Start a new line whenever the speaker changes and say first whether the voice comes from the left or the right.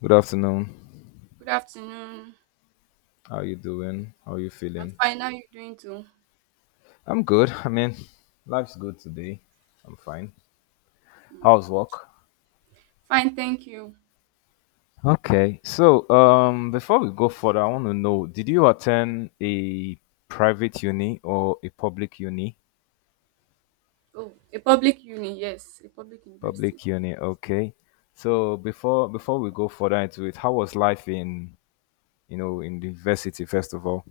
left: Good afternoon.
right: Good afternoon.
left: How you doing? How you
right: I'm
left: feeling?
right: fine. How are you doing too?
left: I'm good. I mean, life's good today. I'm fine. How's work?
right: Fine, thank you.
left: Okay. So, before we go further, I want to know: Did you attend a private uni or a public uni?
right: Oh, a public uni, yes, a public university.
left: Public uni. Okay. So before we go further into it, how was life in you know in the university first of all?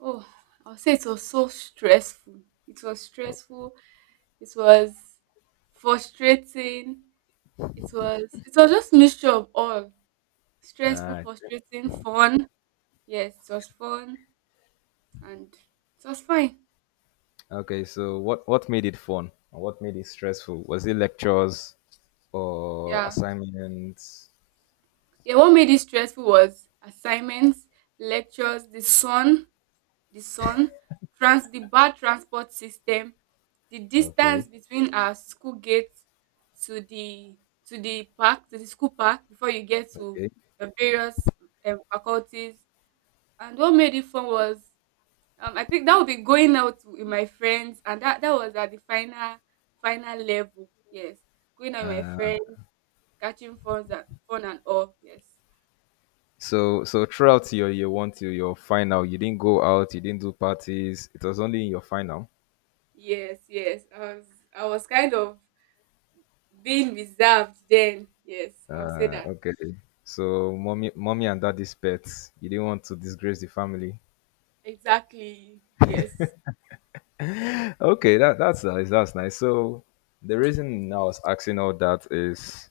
right: Oh, I'll say it was so stressful. It was
left: Oh,
right: stressful. It was frustrating. It was just mixture of all.
left: all
right: Stressful,
left: right.
right: frustrating, fun. Yes, it was fun and it was fine.
left: Okay, so what made it fun and what made it stressful? Was it lectures or
right: Yeah.
left: assignments?
right: Yeah, what made it stressful was assignments, lectures, the sun. The sun, trans The bad transport system, the distance
left: Okay,
right: between our school gate to the to the park, to the school park before you get to
left: okay.
right: the various faculties. And what made it fun was I think that would be going out with my friends, and that was at the final level. Yes, going out with my friends, catching fun and fun and all. Yes,
left: so throughout your year one till your final, you didn't go out, you didn't do parties. It was only in your final.
right: yes, yes. I was kind of being reserved then, yes, I'll say that.
left: Okay. So mommy and daddy's pets. You didn't want to disgrace the family.
right: Exactly. Yes.
left: Okay, that's nice. That's nice. So the reason I was asking all that is,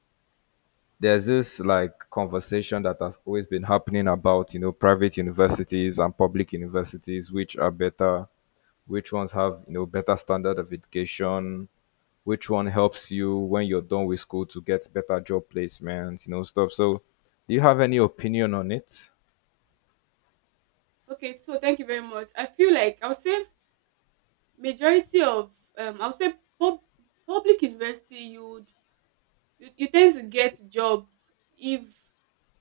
left: there's this like conversation that has always been happening about, you know, private universities and public universities, which are better, which ones have, you know, better standard of education, which one helps you when you're done with school to get better job placement, you know, stuff. So do you have any opinion on it?
right: Okay, so thank you very much. I feel like I'll say majority of I'll say pub- public university you tend to get jobs if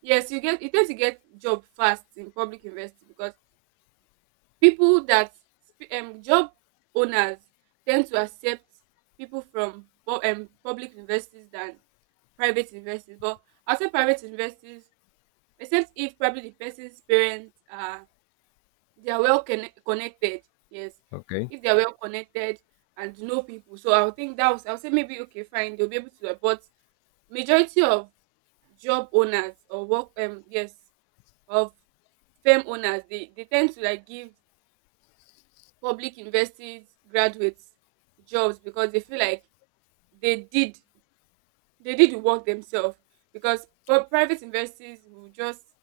right: yes, you tend to get job fast in public university because people that job owners tend to accept people from public universities than private universities. But I'll say private universities, except if probably the person's parents are they are well connected. Yes,
left: Okay.
right: if they are well connected and know people, so I would think that was I would say maybe okay, fine, they'll be able to. But majority of job owners or work yes, of firm owners, they tend to like give public universities graduates jobs because they feel like they did they did the work themselves because private universities will just,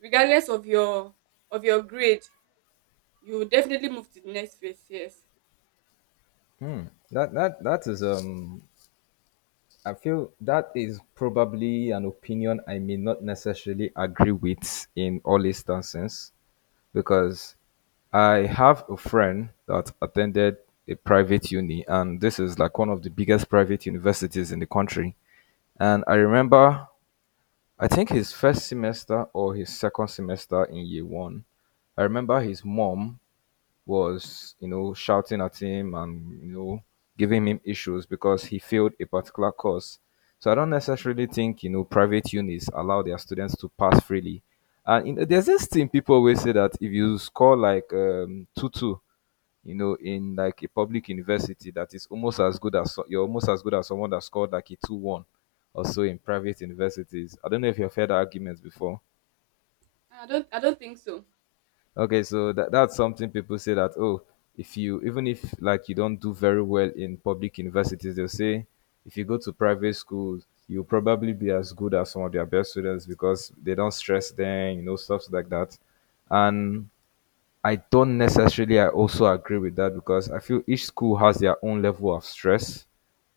right: regardless of your grade, you will definitely move to the next phase, yes.
left: That is, I feel that is probably an opinion I may not necessarily agree with in all instances. Because I have a friend that attended a private uni, and this is like one of the biggest private universities in the country. And I remember, I think his first semester or his second semester in year one, I remember his mom was, you know, shouting at him and, you know, giving him issues because he failed a particular course. So I don't necessarily think, you know, private unis allow their students to pass freely. And you there's this thing people always say that if you score like, 2:2, you know, in like a public university, that is almost as good as you're almost as good as someone that scored like a 2:1 or so in private universities. I don't know if you've heard that argument before.
right: I don't think so.
left: Okay, so that's something people say that, oh, if you even if like you don't do very well in public universities, they'll say if you go to private schools, you'll probably be as good as some of their best students because they don't stress them, you know, stuff like that. And I don't necessarily I also agree with that because I feel each school has their own level of stress.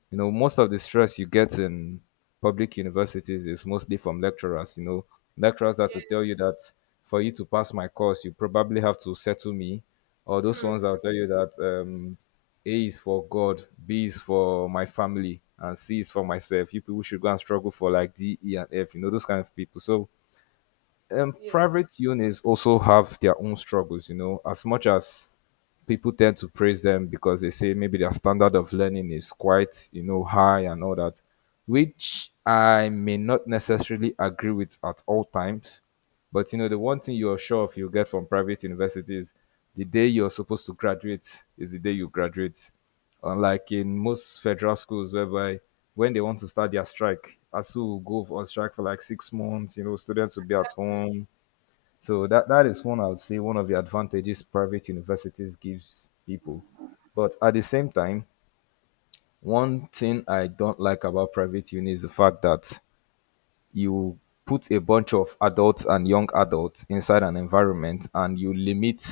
left: You know, most of the stress you get in public universities is mostly from lecturers. You know, lecturers are to
right: Yes.
left: tell you that for you to pass my course, you probably have to settle me, or those
right: True,
left: ones
right: true.
left: that'll tell you that, A is for God, B is for my family, and C is for myself. You people should go and struggle for like D, E, and F. You know, those kind of people. So,
right: Yes.
left: private unis also have their own struggles, you know, as much as people tend to praise them because they say maybe their standard of learning is quite, you know, high and all that, which I may not necessarily agree with at all times. But, you know, the one thing you're sure of you'll get from private universities, the day you're supposed to graduate is the day you graduate, unlike in most federal schools whereby when they want to start their strike, ASU will go on strike for like 6 months. You know, students will be at
right: Yes.
left: home. So that, that is one, I would say, one of the advantages private universities gives people. But at the same time, one thing I don't like about private uni is the fact that you put a bunch of adults and young adults inside an environment and you limit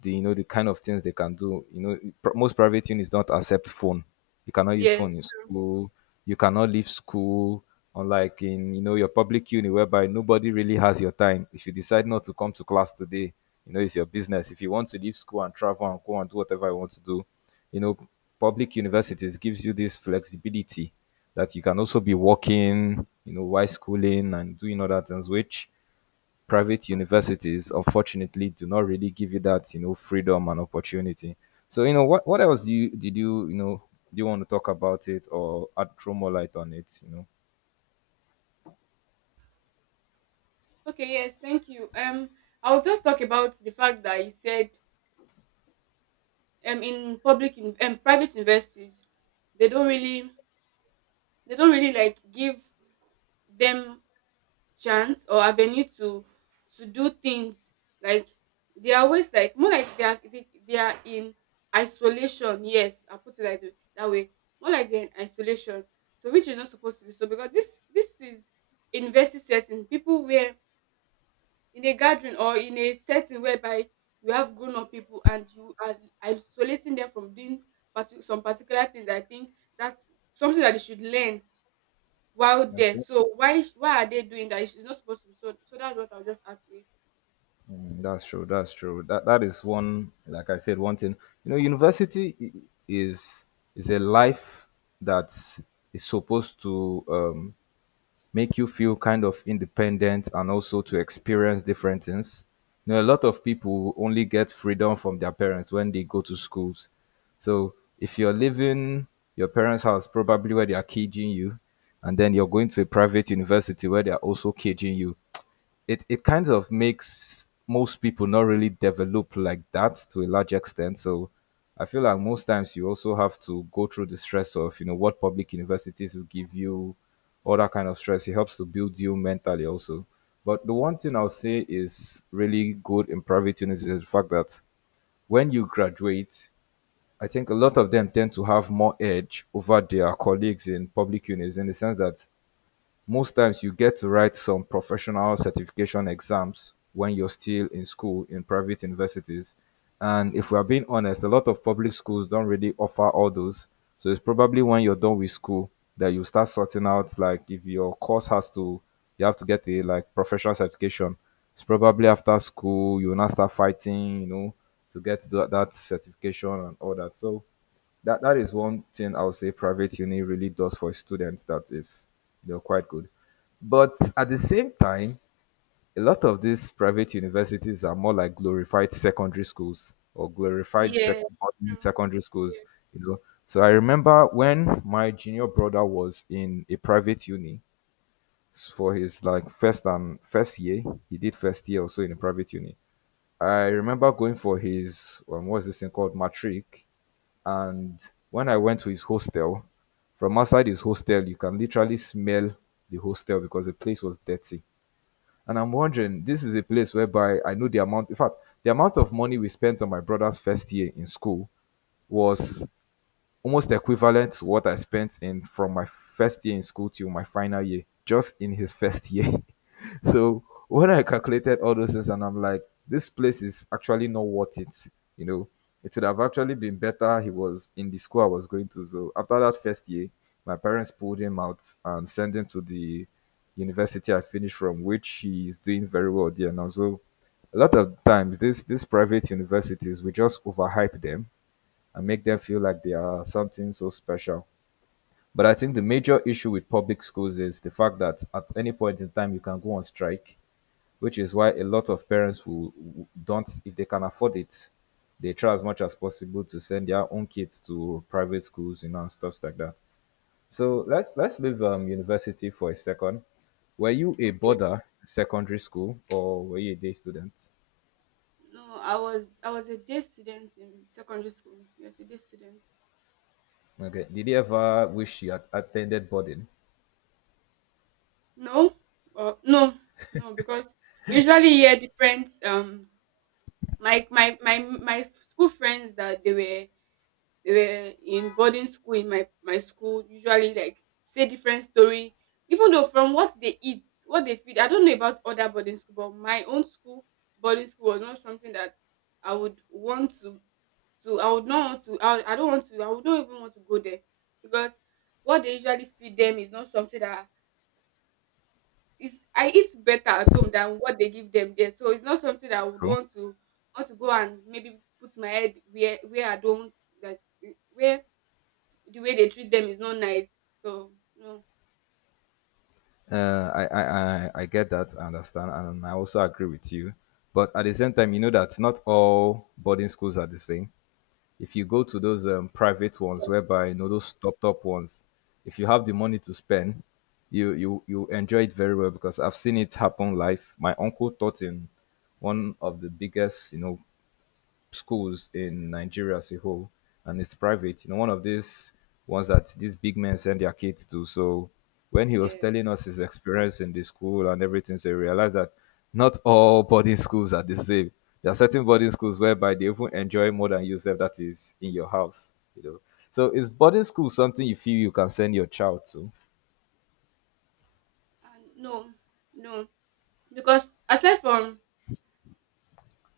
left: the, you know, the kind of things they can do. You know, most private units don't accept phone. You cannot use
right: Yes.
left: phone in school. You cannot leave school. Unlike in, you know, your public uni, whereby nobody really has your time. If you decide not to come to class today, you know it's your business. If you want to leave school and travel and go and do whatever you want to do, you know, public universities gives you this flexibility that you can also be working, you know, while schooling and doing other things, which private universities unfortunately do not really give you that, you know, freedom and opportunity. So, you know, what else do you did you you know do you want to talk about it or add throw more light on it?
right: Okay, yes, thank you. I'll just talk about the fact that you said in public in private universities they don't really they don't really like give them chance or avenue to do things, like they are always like more like they are in isolation, yes, I'll put it like that way, more like they're in isolation. So which is not supposed to be so, because this is university setting, people where in a gathering or in a setting whereby you have grown-up people and you are isolating them from doing some particular things. I think that's something that they should learn while there.
left: Okay.
right: So why are they doing that? It's not supposed to be so. So that's what I'll just add to it.
left: Mm, that's true. That's true. That is one, like I said, one thing. You know, university is is a life that is supposed to, make you feel kind of independent and also to experience different things. You know, a lot of people only get freedom from their parents when they go to schools. So if you're living your parents' house, probably where they are caging you, and then you're going to a private university where they are also caging you, it kind of makes most people not really develop like that to a large extent. So I feel like most times you also have to go through the stress of, you know, what public universities will give you, all that kind of stress. It helps to build you mentally also. But the one thing I'll say is really good in private universities is the fact that when you graduate, I think a lot of them tend to have more edge over their colleagues in public unis in the sense that most times you get to write some professional certification exams when you're still in school in private universities. And if we're being honest, a lot of public schools don't really offer all those. So it's probably when you're done with school that you start sorting out, like, if your course has to you have to get a like professional certification. It's probably after school you will now start fighting, you know, to get that, that certification and all that. So that that is one thing I would say private uni really does for students that is, you know, quite good. But at the same time, a lot of these private universities are more like glorified secondary schools or glorified
right: Yes,
left: boarding
right: true.
left: secondary schools,
right: Yes.
left: you know. So I remember when my junior brother was in a private uni, for his like first year, he did first year also in a private uni. I remember going for his, what's this thing called, matric, and when I went to his hostel, from outside his hostel, you can literally smell the hostel because the place was dirty. And I'm wondering, this is a place whereby I know the amount, in fact, the amount of money we spent on my brother's first year in school was almost equivalent to what I spent in from my first year in school till my final year, just in his first year. So when I calculated all those things, and I'm like, this place is actually not worth it. You know, it would have actually been better. He was in the school I was going to. So after that first year, my parents pulled him out and sent him to the university I finished from, which he is doing very well there now. So a lot of times, these private universities, we just overhype them and make them feel like they are something so special. But I think the major issue with public schools is the fact that at any point in time you can go on strike, which is why a lot of parents don't, if they can afford it, they try as much as possible to send their own kids to private schools, you know, and stuff like that. So let's leave, university for a second. Were you a
right: Okay.
left: boarder in secondary school or were you a day student?
right: No, I was a day student in secondary school. Yes, a day student.
left: Okay. Did you ever wish you had attended boarding?
right: No, no, no, because we usually hear different my school friends that they were we were in boarding school in my school usually like say different story, even though from what they eat, what they feed, I don't know about other boarding school, but my own school boarding school was not something that i would want to I would not even want to go there, because what they usually feed them is not something that is I eat better at home than what they give them there. So it's not something that I would
left: True.
right: want to go and maybe put my head where I don't like, where the way they treat them is not nice. So no,
left: I get that, I understand, and I also agree with you. But at the same time, you know that not all boarding schools are the same. If you go to those, private ones,
right: yes,
left: whereby you know those top top ones, if you have the money to spend, you enjoy it very well because I've seen it happen live. My uncle taught in one of the biggest, you know, schools in Nigeria as a whole, and it's private. You know, one of these ones that these big men send their kids to. So when he was telling
right: yes.
left: us his experience in the school and everything, so we realized that not all boarding schools are the same. There are certain boarding schools whereby they even enjoy more than yourself that is in your house. You know, so is boarding school something you feel you can send your child to?
right: And no, no, because aside from,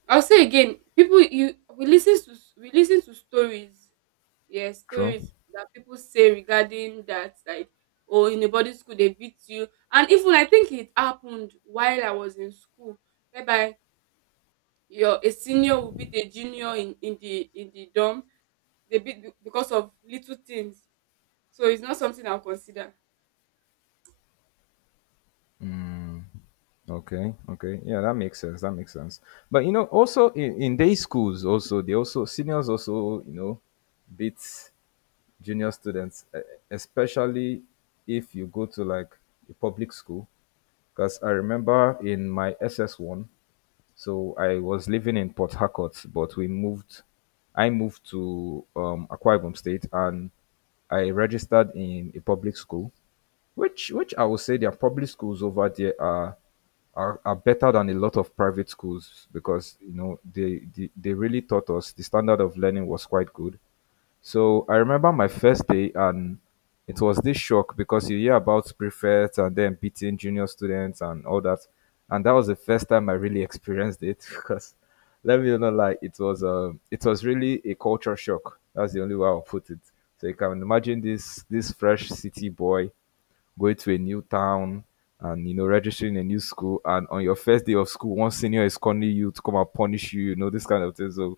right: I'll say again, people you we listen to stories, yes,
left: True.
right: stories that people say regarding that, like oh, in a boarding school they beat you, and even I think it happened while I was in school, whereby your a senior will beat a junior in in the dorm. They beat because of little things. So it's not something I'll consider.
left: Okay, okay. Yeah, that makes sense. That makes sense. But you know, also in day schools, also they also seniors also, you know, beat junior students, especially if you go to like a public school. Because I remember in my SS1, so I was living in Port Harcourt, but we moved, I moved to Akwa Ibom State, and I registered in a public school which I would say their public schools over there are are better than a lot of private schools, because you know they really taught us. The standard of learning was quite good, so I remember my first day, and it was this shock because you hear about prefects and then beating junior students and all that. And that was the first time I really experienced it because let me not lie, it was really a culture shock. That's the only way I'll put it. So you can imagine this fresh city boy going to a new town and you know registering a new school, and on your first day of school one senior is calling you to come and punish you, you know, this kind of thing. So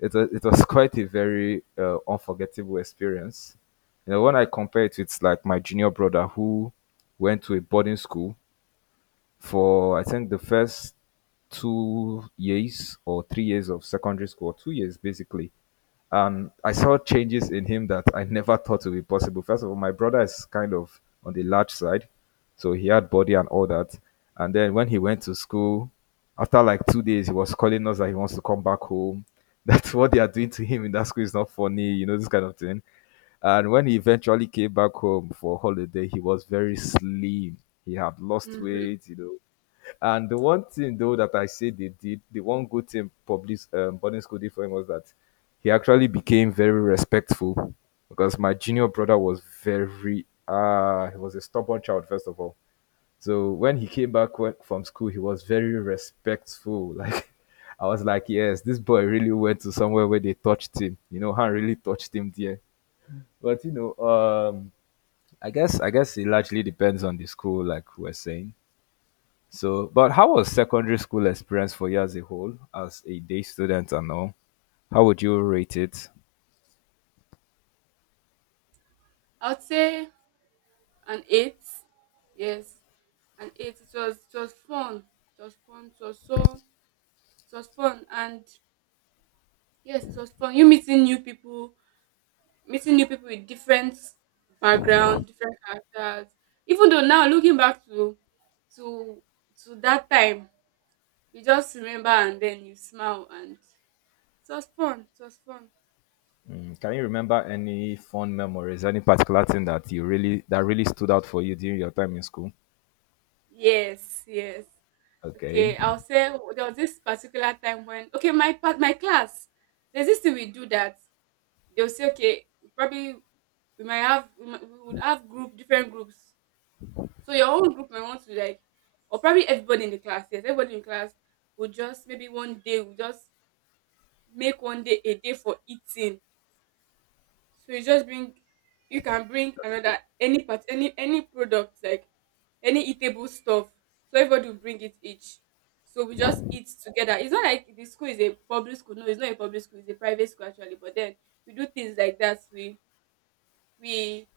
left: it was quite a very unforgettable experience. You know, when I compare it with like my junior brother who went to a boarding school for I think the first 2 years or 3 years of secondary school, or 2 years basically, and I saw changes in him that I never thought would be possible. First of all, my brother is kind of on the large side, so he had body and all that. And then when he went to school, after like 2 days, he was calling us that he wants to come back home. That's what they are doing to him in that school is not funny, you know, this kind of thing. And when he eventually came back home for holiday, he was very slim. He had lost
right: Mm.
left: weight, you know, and the one thing though that I say they did, the one good thing public boarding school did for him was that he actually became very respectful, because my junior brother was very he was a stubborn child first of all. So when he came back from school, he was very respectful. Like I was like, yes, this boy really went to somewhere where they touched him. You know, Han really touched him there. But you know, I guess it largely depends on the school, like we're saying. So, but how was secondary school experience for you as a whole, as a day student and all? How would you rate it?
right: I would say an eight. Yes, an eight. It was fun. It was fun. It was fun, and yes, it was fun. You meeting new people, Meeting new people with different background, different characters. Even though now looking back to to to that time, you just remember and then you smile and it was fun. It was fun.
left: Mm, can you remember any fond memories, any particular thing that you really that really stood out for you during your time in school?
right: Yes, yes.
left: Okay.
right: Okay, I'll say there was this particular time when, okay, my class. There's this thing we do that they'll say, okay, probably we might have we, might, we would have group different groups. So your own group might want to like, or probably everybody in the class, yes, everybody in class will just maybe one day we just make one day a day for eating. So you just bring, you can bring another any part any product, like any eatable stuff. So everybody will bring it each. So we just eat together. It's not like the school is a public school. No, it's not a public school. It's a private school actually. But then we do things like that. We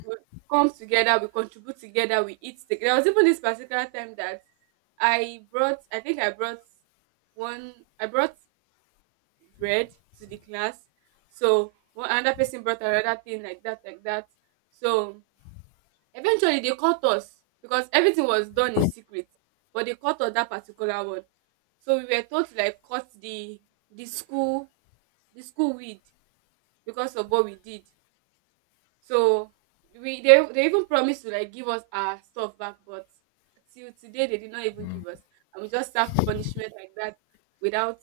right: we come together. We contribute together. We eat together. There was even this particular time that I brought. I think I brought one. I brought bread to the class. So one another person brought another thing like that, like that. So eventually they caught us because everything was done in secret, but they caught us that particular one. So we were told to like cut the the school the school weed because of what we did. So we they even promised to like give us our stuff back, but till today they did not even give us, and we just served punishment like that without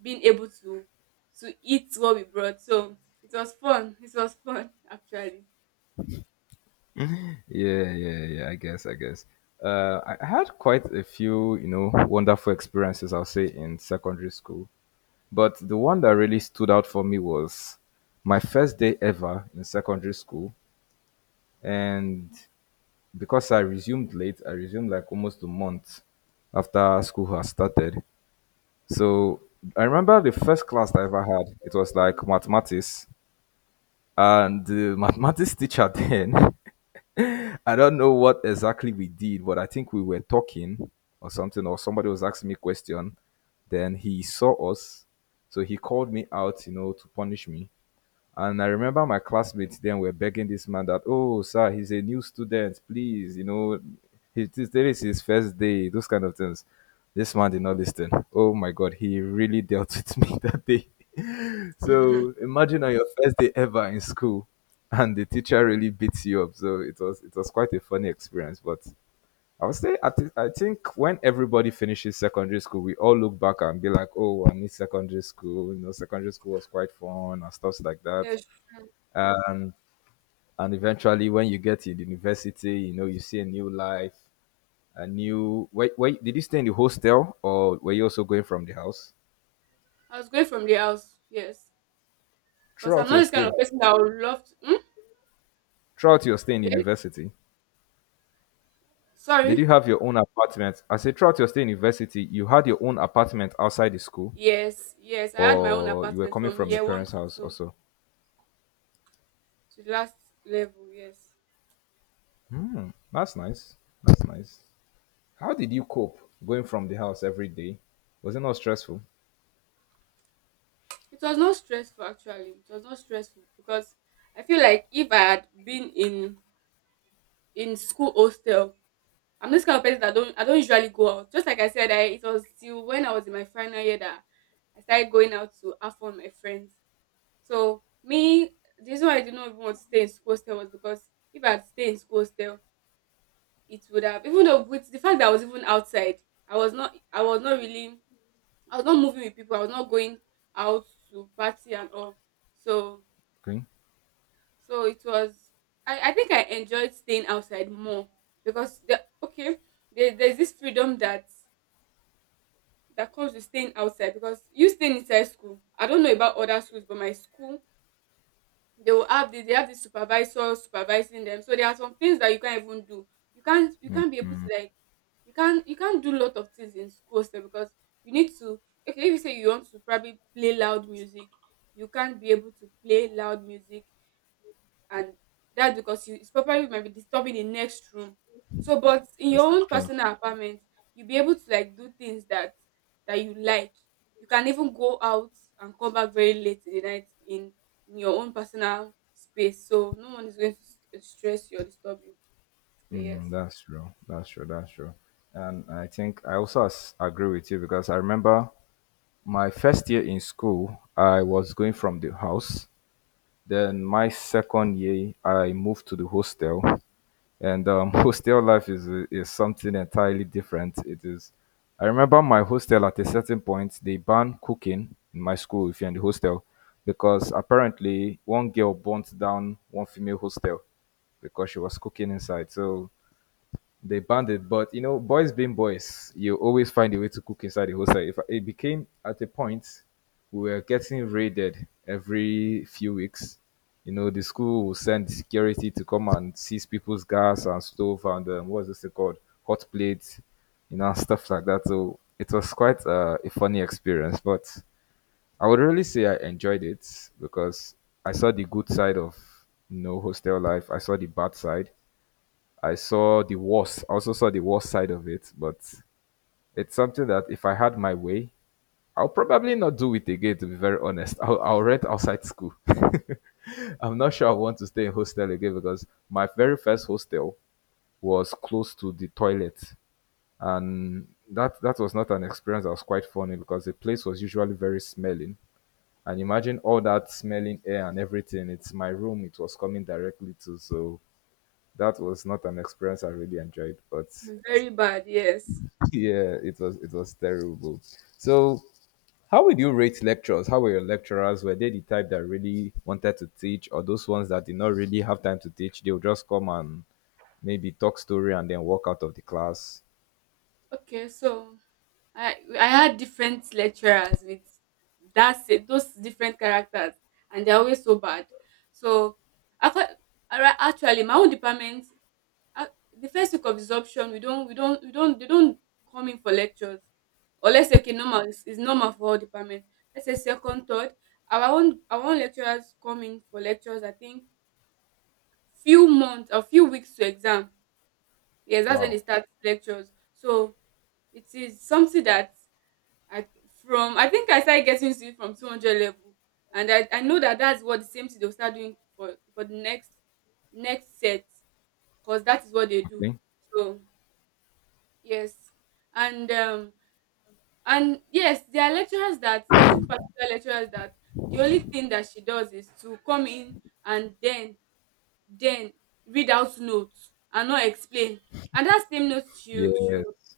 right: being able to eat what we brought. So it was fun. It was fun actually.
left: Yeah, yeah, yeah. I guess, I guess. I had quite a few, you know, wonderful experiences, I'll say, in secondary school. But the one that really stood out for me was my first day ever in secondary school. And because I resumed late, I resumed like almost a month after school has started. So I remember the first class I ever had, it was like mathematics. And the mathematics teacher then, I don't know what exactly we did, but I think we were talking or something, or somebody was asking me a question. Then he saw us. So he called me out, you know, to punish me. And I remember my classmates then were begging this man that, oh, sir, he's a new student, please, you know, today is his first day, those kind of things. This man did not listen. Oh my God, he really dealt with me that day. So imagine on your first day ever in school, and the teacher really beats you up. So it was quite a funny experience. But I would say I think when everybody finishes secondary school, we all look back and be like, oh, I miss secondary school. You know, secondary school was quite fun and stuff like that,
right: Yes,
left: and and eventually when you get to the university, you know, you see a new life, a new wait, did you stay in the hostel or were you also going from the house
right: I was going from the house. Yes, because I'm
left: throughout
right: not
left: your
right: this kind
left: stay?
right: of person that would love to. Hmm?
left: Throughout your stay in
right: Yes,
left: university did
right: sorry.
left: you have your own apartment? I say throughout your stay in university you had your own apartment outside the school,
right: Yes, yes. I had my own
left: or you were
right: apartment
left: coming
right: from
left: from your
right: year one
left: parents
right: to
left: house
right: two
left: also?
right: to the last level. Yes.
left: That's nice. That's nice. How did you cope going from the house every day? Was it not stressful?
right: It was not stressful actually. It was not stressful because I feel like if I had been in school hostel, I'm this kind of person that don't I don't usually go out. Just like I said, I it was till when I was in my final year that I started going out to have fun with my friends. So me, the reason why I did not even want to stay in school hostel was because if I had stayed in school hostel, it would have, even though with the fact that I was even outside, I was not really I was not moving with people. I was not going out to party and all. So,
left: Okay.
right: so it was, I think I enjoyed staying outside more, because the, okay, there's this freedom that comes with staying outside, because you staying inside school, I don't know about other schools, but my school, they have the supervisor supervising them. So there are some things that you can't even do. You can't you
left: Mm.
right: can't be able to like, you can't do a lot of things in school sef, because you need to okay, if you say you want to probably play loud music, you can't be able to play loud music, and that's because it's probably might be disturbing the next room. So, but in
left: Yeah,
right: your own
left: true.
right: personal apartment, you'll be able to like do things that you like. You can even go out and come back very late in the night, in your own personal space. So no one is going to stress you or disturb you. So yes,
left: Mm, that's true. That's true. That's true. And I think I also agree with you because I remember my first year in school, I was going from the house. Then my second year, I moved to the hostel, and hostel life is something entirely different. It is. I remember my hostel at a certain point they banned cooking in my school if you're in the hostel, because apparently one girl burnt down one female hostel because she was cooking inside. So they banned it. But you know, boys being boys, you always find a way to cook inside the hostel. If it became at a point, we were getting raided every few weeks. You know, the school will send security to come and seize people's gas and stove and what's this thing called, hot plates, you know, stuff like that. So it was quite a funny experience. But I would really say I enjoyed it because I saw the good side of, you know, hostel life. I saw the bad side. I also saw the worst side of it, but it's something that if I had my way, I'll probably not do it again. To be very honest, I'll rent outside school. I'm not sure I want to stay in hostel again, because my very first hostel was close to the toilet, and that was not an experience that was quite funny because the place was usually very smelling. And imagine all that smelling air and everything. It's my room. It was coming directly to, so that was not an experience I really enjoyed, but
right: very bad. Yes.
left: yeah, it was terrible. So, how would you rate lecturers? How were your lecturers? Were they the type that really wanted to teach, or those ones that did not really have time to teach? They would just come and maybe talk story and then walk out of the class.
right: Okay, so I had different lecturers with those different characters, and they're always so bad. So after actually my own department, ah, the first week of absorption, we don't we don't we don't they don't come in for lectures. Or let's say, okay, normal is normal for all department. Let's say second, third, our own lecturers come in for lectures. I think few months or few weeks to exam. Yes, that's when
left: Wow.
right: they start lectures. So it is something that I I think I started getting to it from 200 level, and I know that that's what, the same thing they'll start doing for the next set, cause that is what they do.
left: Okay.
right: So yes, and yes, there are lecturers that, there's this particular lecturers that the only thing that she does is to come in and then then read out notes and not explain, and that same notes she she
left: Yes.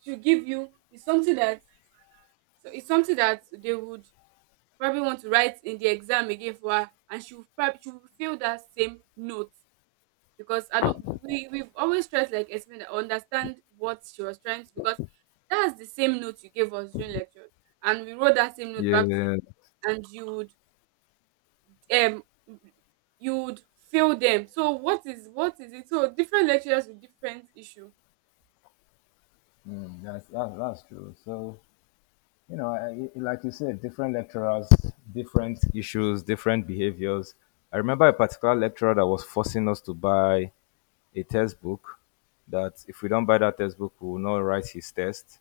right: she give you is something that, so it's something that they would probably want to write in the exam again for her, and she will feel that same note, because I don't we we've always tried to like explain that, understand what she was trying to, because that's the same note you gave us during lecture and we wrote that same note back to you,
left: Yes.
right: and um you would feel them. So what is it? So different lecturers with different issue.
left: That's true. So you know, I, like you said, different lecturers, different issues, different behaviors. I remember a particular lecturer that was forcing us to buy a textbook, that if we don't buy that textbook, we will not write his test.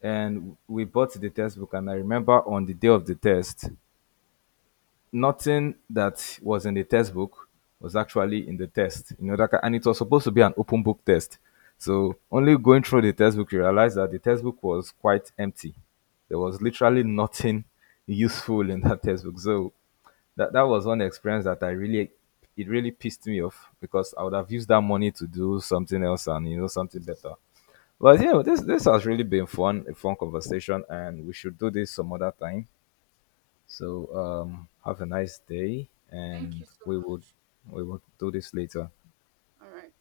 left: And we bought the textbook, and I remember on the day of the test, nothing that was in the textbook was actually in the test. You know that, and it was supposed to be an open book test. So only going through the textbook, you realize that the textbook was quite empty. There was literally nothing useful in that textbook. So that was one experience that I really it really pissed me off because I would have used that money to do something else and you know something better. But yeah, this has really been fun, a fun conversation, and we should do this some other time. So have a nice day,
right: Thank
left: and
right: you so much.
left: we will do this later.
right: All right.